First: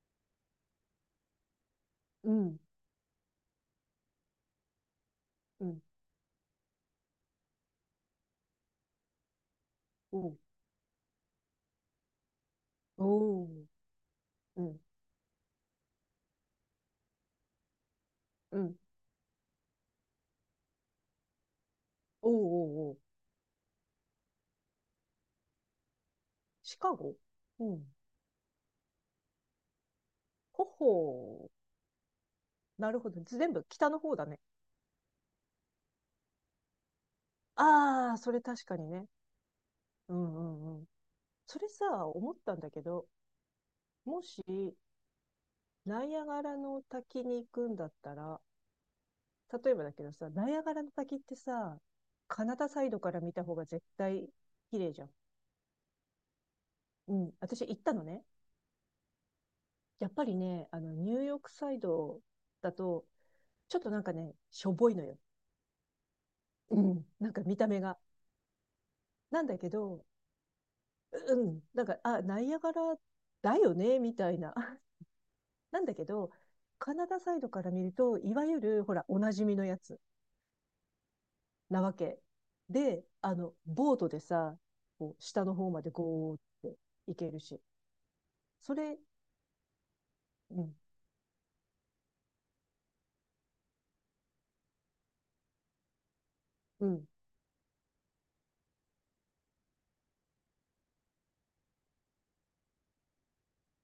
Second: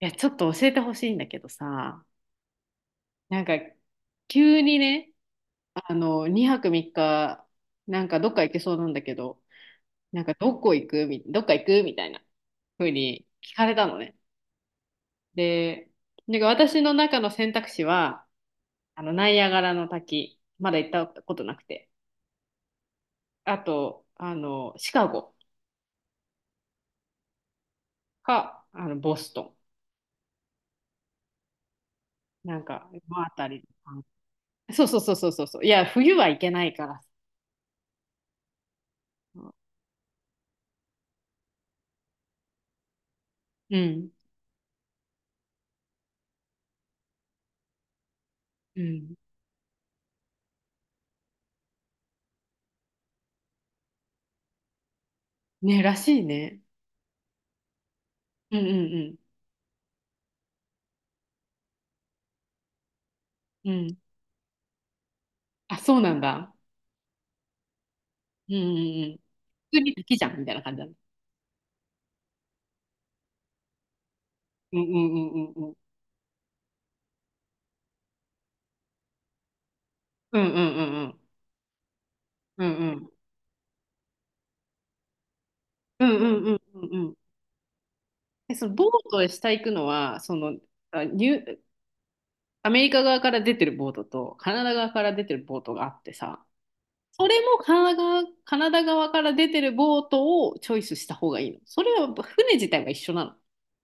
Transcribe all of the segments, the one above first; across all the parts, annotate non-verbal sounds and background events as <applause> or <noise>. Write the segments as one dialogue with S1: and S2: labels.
S1: いや、ちょっと教えてほしいんだけどさ、
S2: うん、
S1: なんか急にね、
S2: うん、
S1: 2泊3日、なんかどっか行けそうなんだけど、
S2: う
S1: なんか
S2: ん、
S1: どこ行くみ、どっか行くみたいな風に
S2: おー、
S1: 聞かれたのね。
S2: うん、
S1: で、なんか私の中の選択肢は、
S2: うん、
S1: ナイアガラの滝、まだ行ったことなくて、
S2: おー、おー、おー、
S1: あと、シカゴ
S2: シカゴ、うん。
S1: か、ボスト
S2: ほほ
S1: ン、なん
S2: ー。
S1: か、
S2: な
S1: こ
S2: るほど。
S1: のあた
S2: 全部
S1: り。
S2: 北の方だね。
S1: そうそうそうそうそうそう。いや、冬は行けないから。
S2: ああ、それ確かにね。うんうんうん。それさ、思ったんだけど、
S1: うん。
S2: もし、ナイアガラの滝に行くんだったら、
S1: うん。
S2: 例えばだけどさ、ナイアガラの滝ってさ、カナダサイドから見た方が絶対綺麗じゃん。
S1: ね、らしいね。
S2: うん。私行ったのね。
S1: うんうん
S2: やっぱりね、ニューヨークサイドだと、
S1: うん。
S2: ちょ
S1: う
S2: っと
S1: ん。
S2: なんかね、しょぼいのよ。
S1: あ、そうなんだ。
S2: うん。なんか見た目が。
S1: うんうんうん。
S2: なんだけ
S1: 普通に好
S2: ど、
S1: きじゃんみたいな感じだね。
S2: うん。なんか、あ、ナイアガラだよね、みたいな。
S1: うん
S2: <laughs>
S1: うんうんうんうん。
S2: なんだけど、カナダサイドから見ると、いわゆる、ほら、おなじみのやつ
S1: うんうんうんうん。
S2: なわけ。
S1: うんう
S2: で、
S1: ん
S2: ボートでさ、こう、下の方まで
S1: うん
S2: ゴーっ
S1: うん
S2: て
S1: うん。
S2: 行けるし。
S1: え、その
S2: そ
S1: ボー
S2: れ、
S1: トへ下行くのは、
S2: うん、
S1: あニュ、アメリカ側から出てるボートと、カナダ側から出てるボートがあってさ、
S2: うん。い
S1: それもカナダ側から出てるボートをチョイスした方がいいの。それは船自体は一緒なの。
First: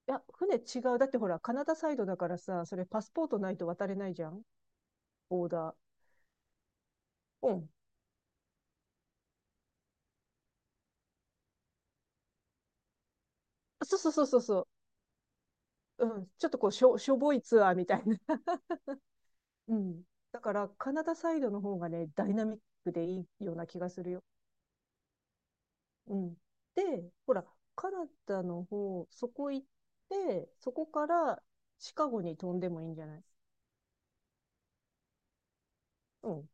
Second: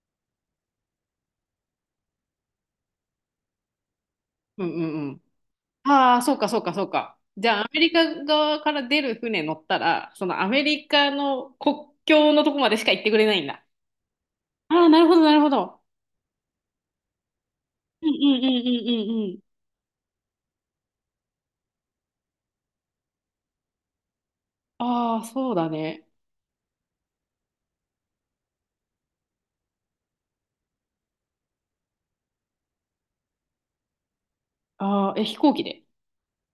S2: や、船違う。だってほら、カナダサイドだからさ、それパスポートないと渡れないじゃん。
S1: うんうん。
S2: オーダー。
S1: ああ、そうか、そうか、そうか。じ
S2: う
S1: ゃあ、ア
S2: ん。
S1: メリカ側から出る船乗ったら、そのアメリカの国境のとこまでしか行ってくれないんだ。
S2: そうそうそうそうそう。
S1: ああ、なるほど、なるほど。
S2: うん、ちょっとしょぼいツアーみたい
S1: うん
S2: な。
S1: うんう
S2: <laughs>
S1: んうんうんうん。
S2: うん。だから、カナダサイドの方がね、ダイナミックでいいような気がするよ。
S1: ああ、そうだね。
S2: うん。で、ほら、カナダの方、そこ行って、そこからシカゴに飛んでもいいんじゃない？
S1: ああ、え、飛行機で。
S2: うん。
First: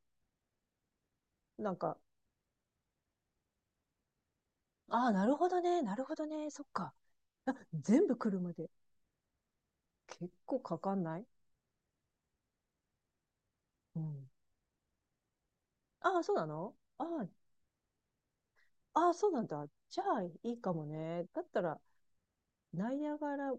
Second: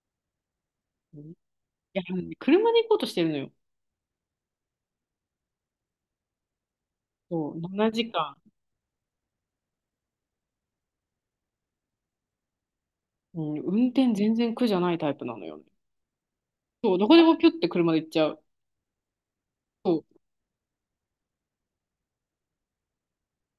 S1: うん。い
S2: なんか、
S1: や、車で行こうとしてるのよ。
S2: ああ、なるほどね、なるほどね、そっか。
S1: そ
S2: あ、
S1: う、7
S2: 全部
S1: 時間。
S2: 車で。結構かかんない？
S1: うん、運
S2: う
S1: 転
S2: ん。
S1: 全然苦じゃないタイプなのよね。
S2: ああ、そうなの？
S1: そう、
S2: あ
S1: どこで
S2: あ、
S1: もピュって車で行っちゃう。
S2: ああ、そうなんだ。
S1: そ
S2: じゃ
S1: う。
S2: あ、いいかもね。だったら、ナイアガラ、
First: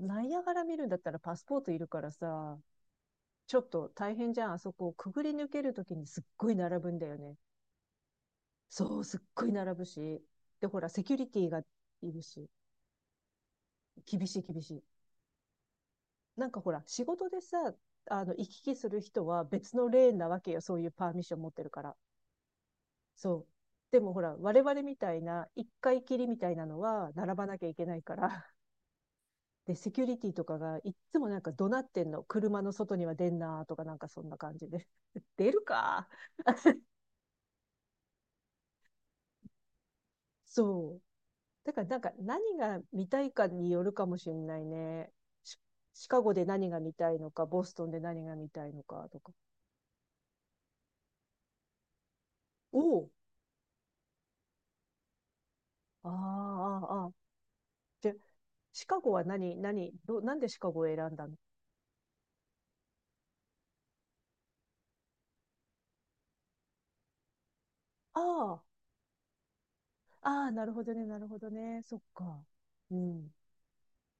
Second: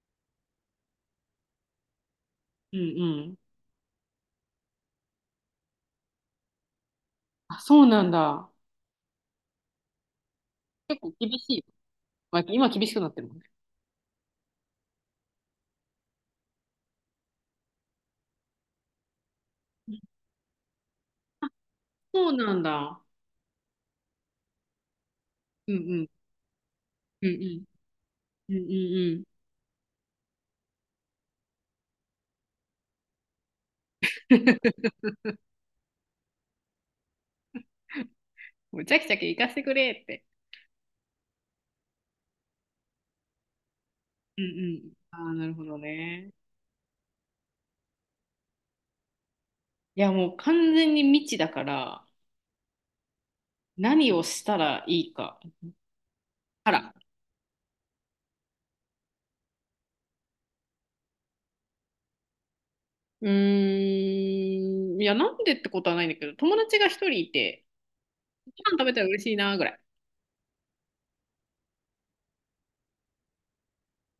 S2: ナイアガラ見るんだったらパスポートいるからさ、
S1: うんうん。
S2: ちょっと大変じゃん。あそこをくぐり抜けるときにすっごい並ぶんだよね。
S1: あ、そうなんだ。
S2: そう、すっごい並ぶし。で、ほら、
S1: 結
S2: セ
S1: 構
S2: キュリ
S1: 厳
S2: テ
S1: し
S2: ィが
S1: い。
S2: いる
S1: まあ、
S2: し、
S1: 今厳しくなってるもんね。
S2: 厳しい厳しい。なんかほら、仕事でさ、行き来する人は別のレーンなわけよ。そういうパーミッション持ってるから。
S1: そうなんだ。
S2: そう。でもほら、我々みたいな、一
S1: うんう
S2: 回
S1: ん。
S2: きりみたいなのは、
S1: うんう
S2: 並ばな
S1: ん。
S2: きゃいけないから、
S1: うんうんうん。
S2: で、セキュリティとかがいっつもなんか怒鳴ってんの。車の外には出んなとかなんかそんな感じで。
S1: <laughs>
S2: <laughs> 出るか。
S1: むちゃくちゃ行かせてくれって。
S2: そう。だからなんか何が見たいかによるかもしれ
S1: うんう
S2: ない
S1: ん。
S2: ね。
S1: ああ、なる
S2: シ
S1: ほど
S2: シカ
S1: ね。
S2: ゴで何が見たいのか、ボストンで何が見たいのかとか。
S1: いや、もう完全に未知だから、
S2: おお、
S1: 何をしたらいいか。
S2: ああ、
S1: あら。
S2: ああ、ああ。じゃ、シカゴは何、何、ど、なんでシカゴを選んだの？
S1: うーん。いや、なんでってことはないんだけど、友達が一人いて、ご
S2: あ
S1: 飯食べたら嬉しいな、ぐらい。
S2: あ、ああ、なるほどね、なるほどね。そっか。うん。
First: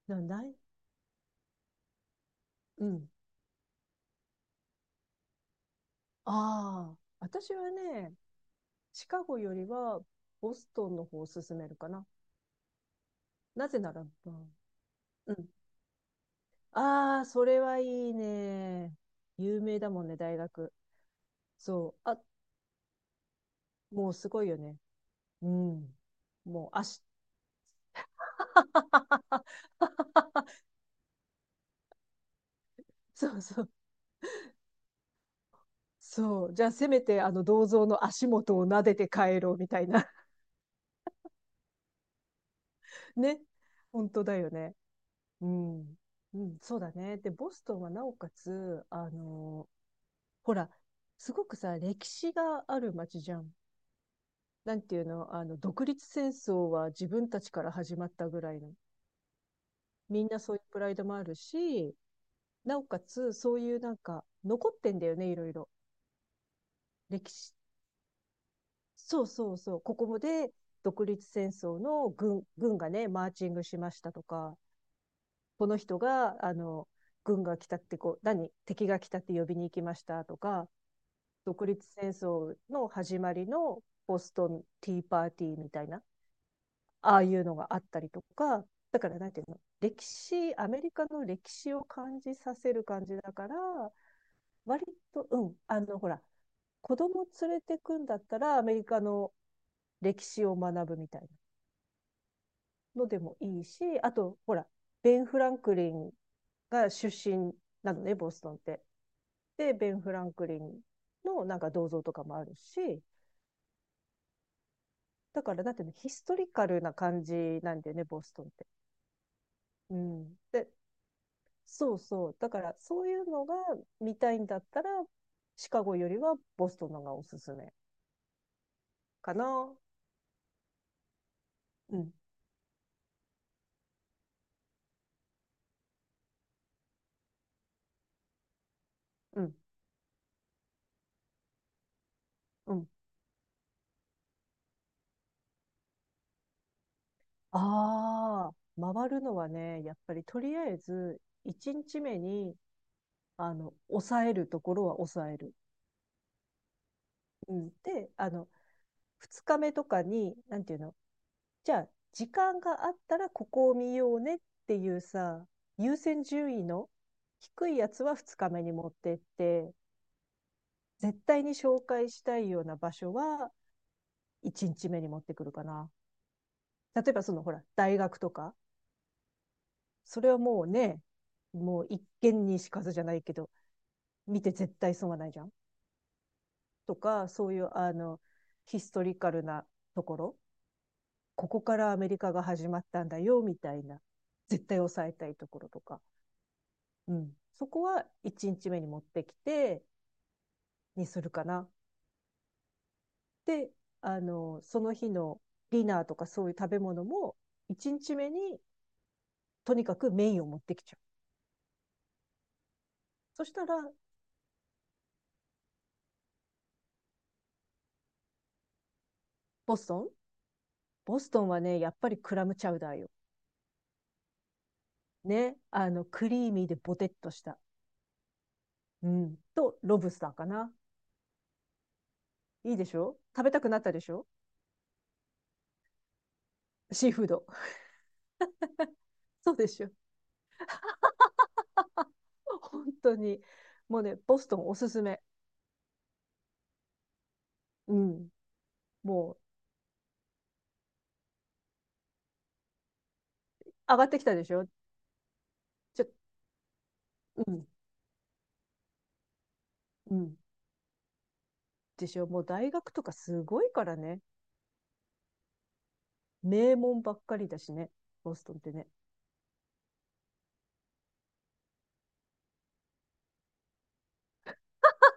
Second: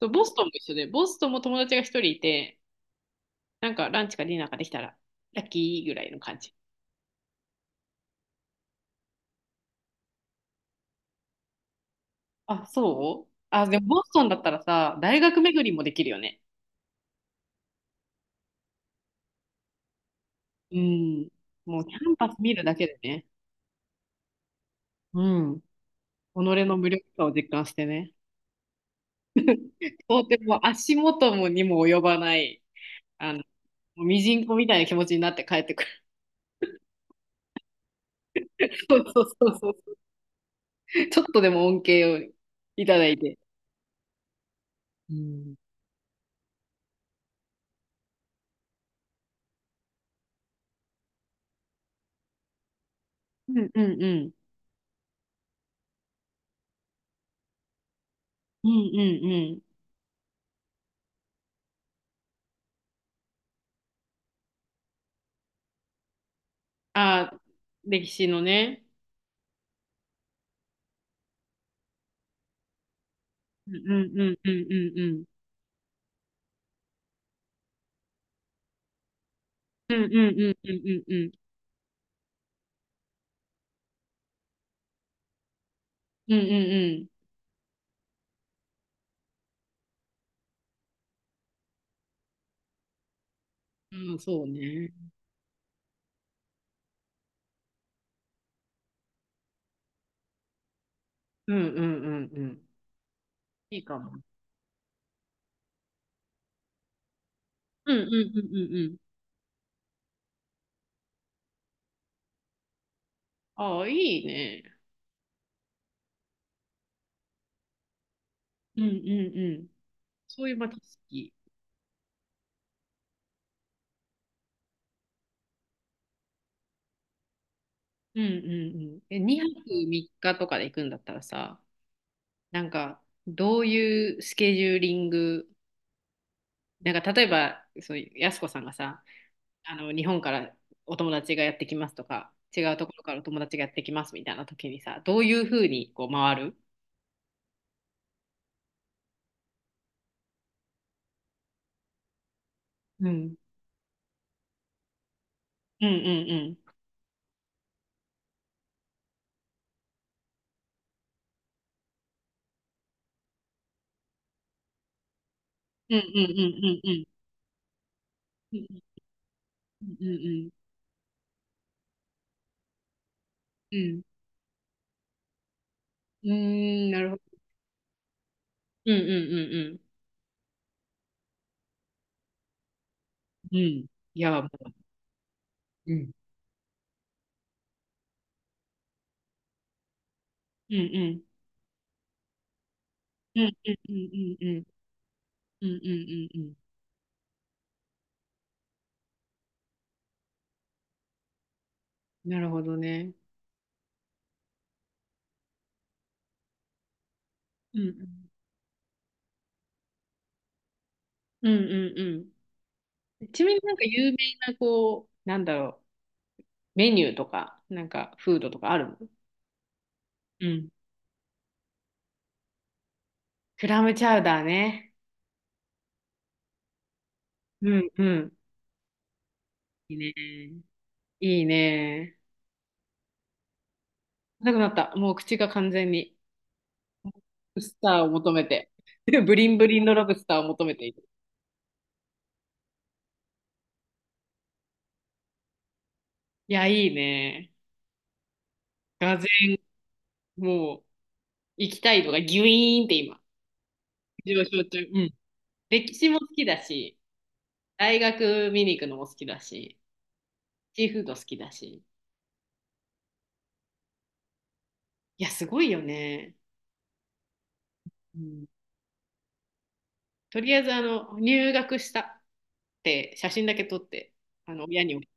S1: そう。
S2: な、
S1: ボスト
S2: な
S1: ンも
S2: い、
S1: 一緒で、ボストンも友達が一人いて、
S2: うん。
S1: なんかランチかディナーかできたら、ラッキーぐらいの感じ。
S2: ああ、私はね、シカゴよりはボストンの方を進めるかな。
S1: あ、そう。あ、
S2: な
S1: で
S2: ぜ
S1: も
S2: な
S1: ボ
S2: らば、
S1: ストン
S2: う
S1: だった
S2: ん
S1: らさ、大
S2: う
S1: 学
S2: ん。
S1: 巡りもできるよね。
S2: ああ、それはいいね。有名だもんね、大学。
S1: うん。もう
S2: そ
S1: キ
S2: う。
S1: ャン
S2: あ、
S1: パス見るだけでね。
S2: もうすごいよね。
S1: う
S2: う
S1: ん。己
S2: ん。もう
S1: の無
S2: 足。
S1: 力さを実感してね。とて
S2: <laughs>
S1: も足元もにも及ばない、
S2: そうそう。
S1: もうミジンコみたいな気持ちになって帰ってくる。
S2: そう。じゃあ、せめて、銅像の足元を撫
S1: <laughs>
S2: で
S1: そう
S2: て
S1: そう
S2: 帰
S1: そ
S2: ろう
S1: う
S2: み
S1: そ
S2: たい
S1: う。
S2: な。
S1: ちょっとでも恩恵をいただ
S2: <laughs>
S1: いて。
S2: ね。本当だよね。
S1: う
S2: う
S1: ん。
S2: ん。うん、そうだね。で、ボストンはなおかつ、ほら、すごくさ、歴史がある街じゃん。
S1: うんうんうん。
S2: なんていうの、独立戦争は自分たちから始まったぐらい
S1: うん
S2: の。
S1: うんうん。
S2: みんなそういうプライドもあるし、なおかつ、そういうなんか、残ってんだよね、いろいろ。歴
S1: ああ、
S2: 史。
S1: 歴史のね。
S2: そうそうそう。ここもで、独立戦争の軍がね、マーチング
S1: うん
S2: しまし
S1: う
S2: た
S1: ん
S2: と
S1: うんう
S2: か、
S1: んうんうん。
S2: この人が、軍が来たってこう、何敵が来たって呼びに行き
S1: う
S2: ま
S1: ん
S2: し
S1: うん
S2: たと
S1: うん
S2: か、
S1: うんうんうん。
S2: 独立戦争の始まりのボストンティーパーティーみたいな。
S1: うんうん
S2: ああいうのがあったりとか、だからなんていうの、歴史、アメリカの歴史を感じさせる感じだから、
S1: うん。うん、そう
S2: 割
S1: ね。
S2: と、うん、ほら、子供連れてくんだったらアメリカの歴史を学ぶみたいな
S1: うんうんうんうん。
S2: のでもいい
S1: いいか
S2: し、
S1: も。
S2: あと、ほら、ベン・フランクリンが出身な
S1: うんう
S2: の
S1: ん
S2: ね、ボス
S1: う
S2: トン
S1: ん
S2: っ
S1: うん
S2: て。
S1: うん。
S2: で、ベン・フランクリンのなんか銅像とかもあるし、
S1: ああ、いいね。
S2: だから、だっていうのヒストリカルな感じなんだよね、ボストンって。
S1: うんうんうん。
S2: うん。
S1: そういうま
S2: で、
S1: あ知識。
S2: そうそう。だから、そういうのが見たいんだったら、シカゴよりはボストンのがおすすめ
S1: うんうんうん。え、
S2: か
S1: 2泊
S2: な。
S1: 3日とかで行くんだったらさ、
S2: うん、
S1: なんか、どういうスケジューリング、なんか、例えば、そういう、やすこさんがさ、
S2: うん、
S1: 日本からお友達がやってきますとか、違
S2: う
S1: うと
S2: ん。
S1: ころからお友達がやってきますみたいな時にさ、どういうふうにこう回る？
S2: ああ、回るのはね、やっぱりとりあえず、1日目に、
S1: うん。
S2: 抑えるところは抑える。
S1: うんうんうん。
S2: うん。で、2日目とかに、なんていうの、じゃあ、時間があったらここを見ようねっていうさ、
S1: う
S2: 優
S1: んう
S2: 先
S1: んう
S2: 順位
S1: んうん
S2: の
S1: うん。
S2: 低いやつは2日
S1: う
S2: 目
S1: ん
S2: に持ってって、
S1: うん
S2: 絶対に紹介したいような場所は
S1: うんうん。
S2: 1日目に持ってくるかな。
S1: うん。うーん、な
S2: 例
S1: る
S2: え
S1: ほ
S2: ばそ
S1: ど。
S2: のほら、大学とか、
S1: うんうん
S2: それはもうね、もう一見にしかずじゃないけど、
S1: うんうん。うん。いや、
S2: 見
S1: も
S2: て絶
S1: う。
S2: 対損はないじゃん
S1: うん。
S2: とか、そういうヒストリカルなところ、
S1: うんうん。
S2: ここからアメリカが始まったんだ
S1: う
S2: よ
S1: ん
S2: み
S1: う
S2: た
S1: ん
S2: い
S1: う
S2: な、
S1: んうんうん。
S2: 絶対抑えたいとこ
S1: う
S2: ろ
S1: ん
S2: と
S1: う
S2: か、
S1: んうんうん。
S2: うん、そこは1日目に持ってきてにするかな。
S1: なるほどね。
S2: で、その日のディナーとかそういう食べ物も
S1: う
S2: 1日
S1: ん
S2: 目にとにかくメインを持ってきちゃう。
S1: うんうんうんうん。ち
S2: そ
S1: な
S2: し
S1: みに
S2: た
S1: なんか
S2: ら、
S1: 有名な、こう、なんだろう、メニューとか、なんかフードとかあるの？
S2: ボストン
S1: うん。
S2: ボストンはね、やっぱりクラムチャウダーよ。
S1: クラムチャウダーね。
S2: ね。クリーミーでボテッとした。
S1: うんうん。
S2: うん。と、
S1: いい
S2: ロブスターか
S1: ね。
S2: な。
S1: いいね。
S2: いいでしょ？食べたくなったでしょ？
S1: なくなった。もう口が完全に、ロ
S2: シーフード。
S1: ブスターを求めて。<laughs> ブ
S2: <laughs>
S1: リ
S2: そう
S1: ンブ
S2: で
S1: リ
S2: し
S1: ン
S2: ょ？
S1: のロブスターを求めている。
S2: 本当に。もうね、ボストンおすすめ。
S1: いや、いいね。
S2: うん。
S1: がぜ
S2: もう、
S1: ん、もう、行きたいのがギュイーンって今、
S2: 上がってきたで
S1: 上
S2: し
S1: 昇
S2: ょ？
S1: 中。うん。歴
S2: ちょ、
S1: 史も好きだし、
S2: うん、
S1: 大学見に行くのも好きだし。
S2: うん。
S1: シーフード好きだし。
S2: でしょ？もう大学とかすごいからね。
S1: いや、すごいよね。
S2: 名門ばっかりだしね。
S1: う
S2: ボス
S1: ん。
S2: トンってね。
S1: とりあえず、入学したって写真だけ撮って、親に送っ。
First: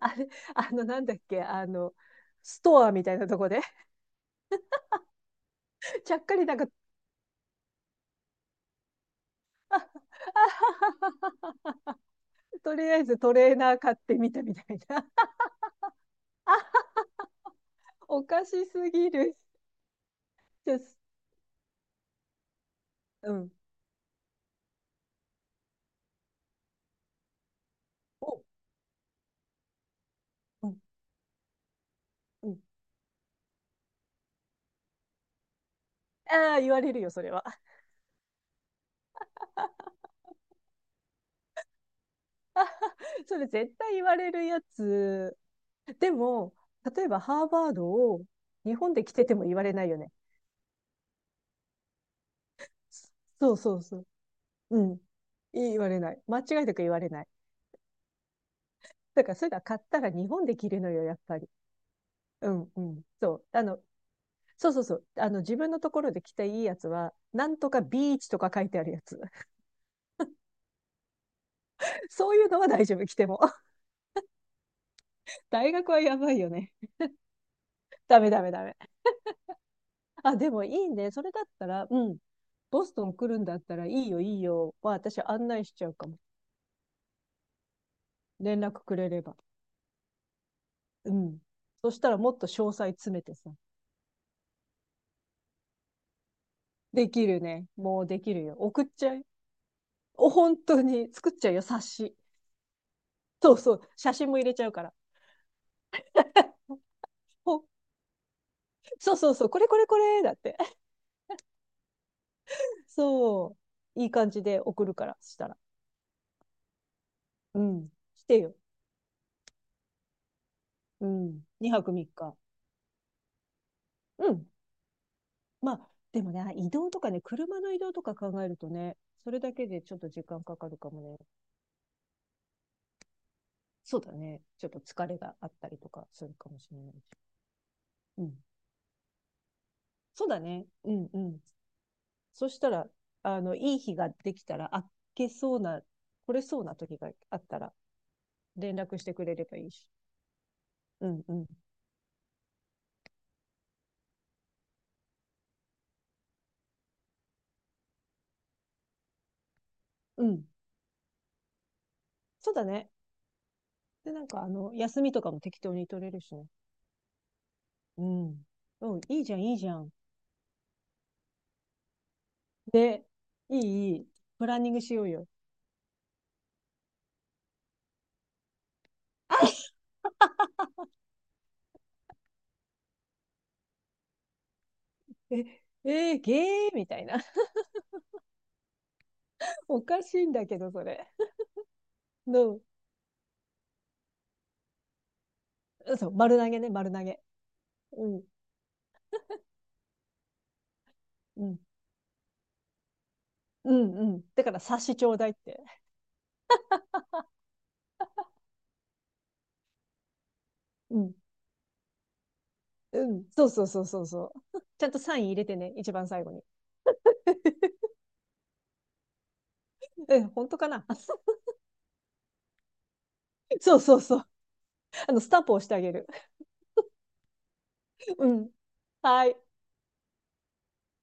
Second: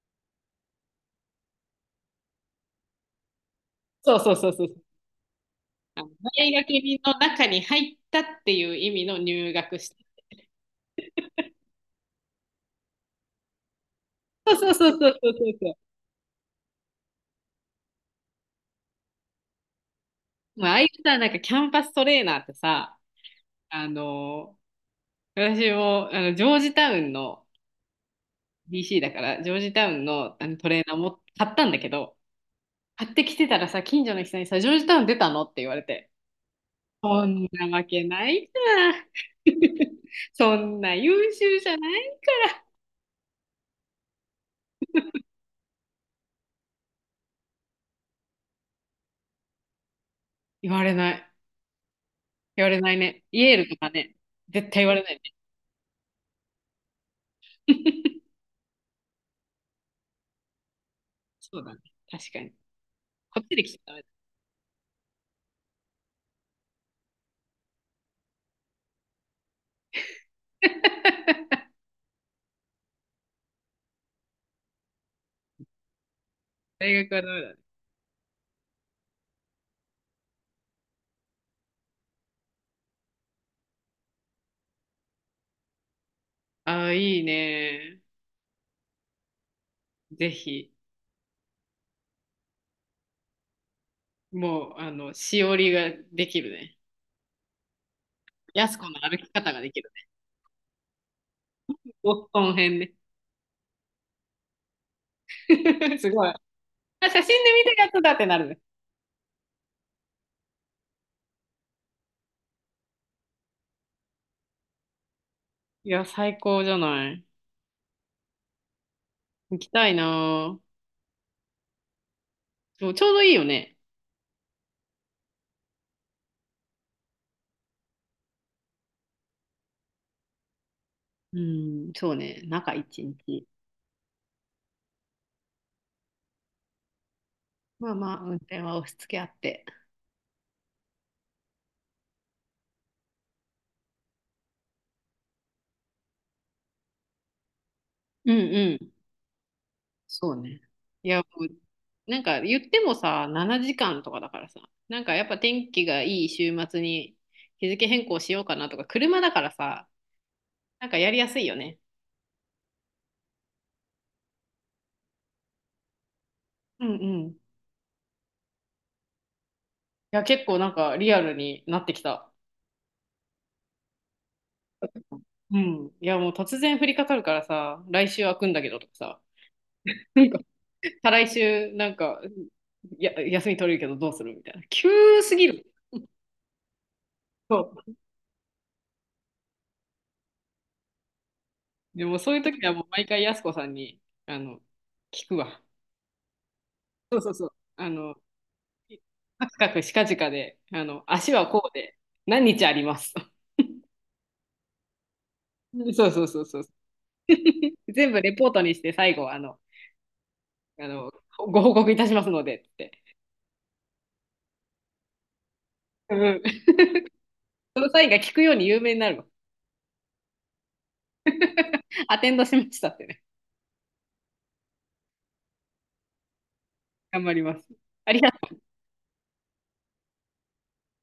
S2: あれ、なんだっけ、ストアみたいなとこで
S1: そうそうそうそう。あの
S2: ちゃっかり
S1: 大
S2: なんか
S1: 学
S2: <laughs>、
S1: の中に入ったっていう意味の入
S2: あ
S1: 学
S2: は
S1: した。
S2: は、とりあえずトレーナー買ってみた
S1: そ
S2: みた
S1: う
S2: い
S1: そうそう
S2: な
S1: そうそうそうそ
S2: <laughs>。あ、おかしすぎる
S1: う。
S2: <laughs>。
S1: まあ、ああい
S2: です
S1: うさ、なんかキャンパストレーナーってさ、
S2: うん。
S1: あの私もジョージタウンの
S2: お、
S1: DC だから、ジョージタウンの、ト
S2: うん、
S1: レーナーも買ったんだけど、
S2: うん。
S1: 買ってきてたらさ、近所の人にさ、ジョージタウン出たのって言われて、
S2: ああ、言われるよ、そ
S1: そ
S2: れは。
S1: んなわけないじゃん。<laughs> そんな優秀じゃない。
S2: <laughs>。それ絶対言われるやつ。でも、例えばハーバードを日本で着てても言われないよね。
S1: 言われない。言われないね。イ
S2: そ
S1: エー
S2: う
S1: ルと
S2: そう
S1: か
S2: そう。
S1: ね。絶
S2: う
S1: 対言わ
S2: ん。
S1: れないね。
S2: 言われない。間違いなく言われない。
S1: <laughs>
S2: だから、そういうのは買ったら日本で着るのよ、やっぱり。
S1: そうだね。確か
S2: う
S1: に。
S2: んうん。そ
S1: こ
S2: う。
S1: っちで来ちゃダメだ。
S2: そうそうそう。自分のところで着ていいやつは、なんとかビーチとか書いてあるやつ。<laughs> そういうのは大丈夫、着ても。<laughs> 大学はやばいよね。
S1: <laughs> 大学はダメだね。
S2: <laughs> ダメダメダメ。あ、でもいいね。それだったら、うん。ボストン来るんだったら、いいよ、いいよ。は、私案内しちゃうかも。
S1: ああ、いいね。
S2: 連絡くれれば。
S1: ぜひ。
S2: うん。そしたらもっと詳細詰めてさ。
S1: もう、しおりができるね。
S2: できるね。もうできるよ。
S1: やす
S2: 送っ
S1: 子の
S2: ちゃ
S1: 歩
S2: い。
S1: き方ができるね。
S2: お、本当に。作っちゃうよ、冊
S1: ボ
S2: 子。
S1: ストン編ね。
S2: そうそう。写真も入れちゃうから。
S1: <laughs> すごい。あ、写真で
S2: ほ、
S1: 見たやつだってなるね。
S2: そうそうそう。これこれこれ。だって。そう。いい感じで送るから、したら。
S1: いや、最高じゃない。
S2: うん。来てよ。
S1: 行きたいなあ。
S2: うん。2泊3日。
S1: そう、ちょうどいいよね。
S2: うん。まあ、でもね、移動とかね、車の移動とか考えるとね、それだけでちょっと時間かかるかもね。
S1: うん、そうね、中一日。
S2: そうだね。ちょっと疲れがあったりとかするかもしれないし。
S1: まあまあ、
S2: う
S1: 運
S2: ん。
S1: 転は押し付け合って。
S2: そうだね。うんうん。そしたら、いい日ができたら、あけそうな、来れそうな時があったら、
S1: うんう
S2: 連
S1: ん、
S2: 絡してくれればいいし。
S1: そうね。い
S2: う
S1: や、も
S2: んうん。
S1: うなんか言ってもさ、7時間とかだからさ、なんかやっぱ天気がいい週末に日付変更しようかなとか、車だからさ、
S2: うん。
S1: なんかやりやすいよね。
S2: そうだね。で、なんか、休みとかも適当に取れるしね。
S1: うんうん。い
S2: うん。うん、いいじゃん、いいじゃん。
S1: や、結構なんかリアルになってきた。
S2: で、いい、いい。プランニングしようよ。
S1: うん。いや、もう突然降りかかるからさ、来週開くんだけどとかさ、なんか再来週なんか、や、休み取れるけどどうするみたいな。急す
S2: え、
S1: ぎる。
S2: えー、ゲーみたいな。
S1: そう。
S2: <laughs> おかしいんだけど、それ。
S1: でもそういう
S2: の、
S1: 時はもう毎回やす子さんに、あの、聞くわ。
S2: そう、丸投げね、丸投
S1: そう
S2: げ。
S1: そうそう。
S2: うん、
S1: カクカクしかじかで、足
S2: う
S1: は
S2: ん、
S1: こうで、何日あります。<laughs>
S2: うん、うん。だから、察しちょうだいって。
S1: そうそうそうそう。全部レポートにして最後、あ
S2: う
S1: の、
S2: ん、
S1: ご報告いたしますのでって。
S2: うん。そうそうそうそうそう。<laughs> ちゃんとサイン入れてね、一番
S1: う
S2: 最後
S1: ん。
S2: に。
S1: その際が聞くように有名になるわ。
S2: え、本当かな。 <laughs>
S1: アテンドしましたってね。
S2: そうそうそう。スタンプ押してあげる。
S1: 頑張ります。あり
S2: う
S1: がと
S2: ん。
S1: う
S2: はい。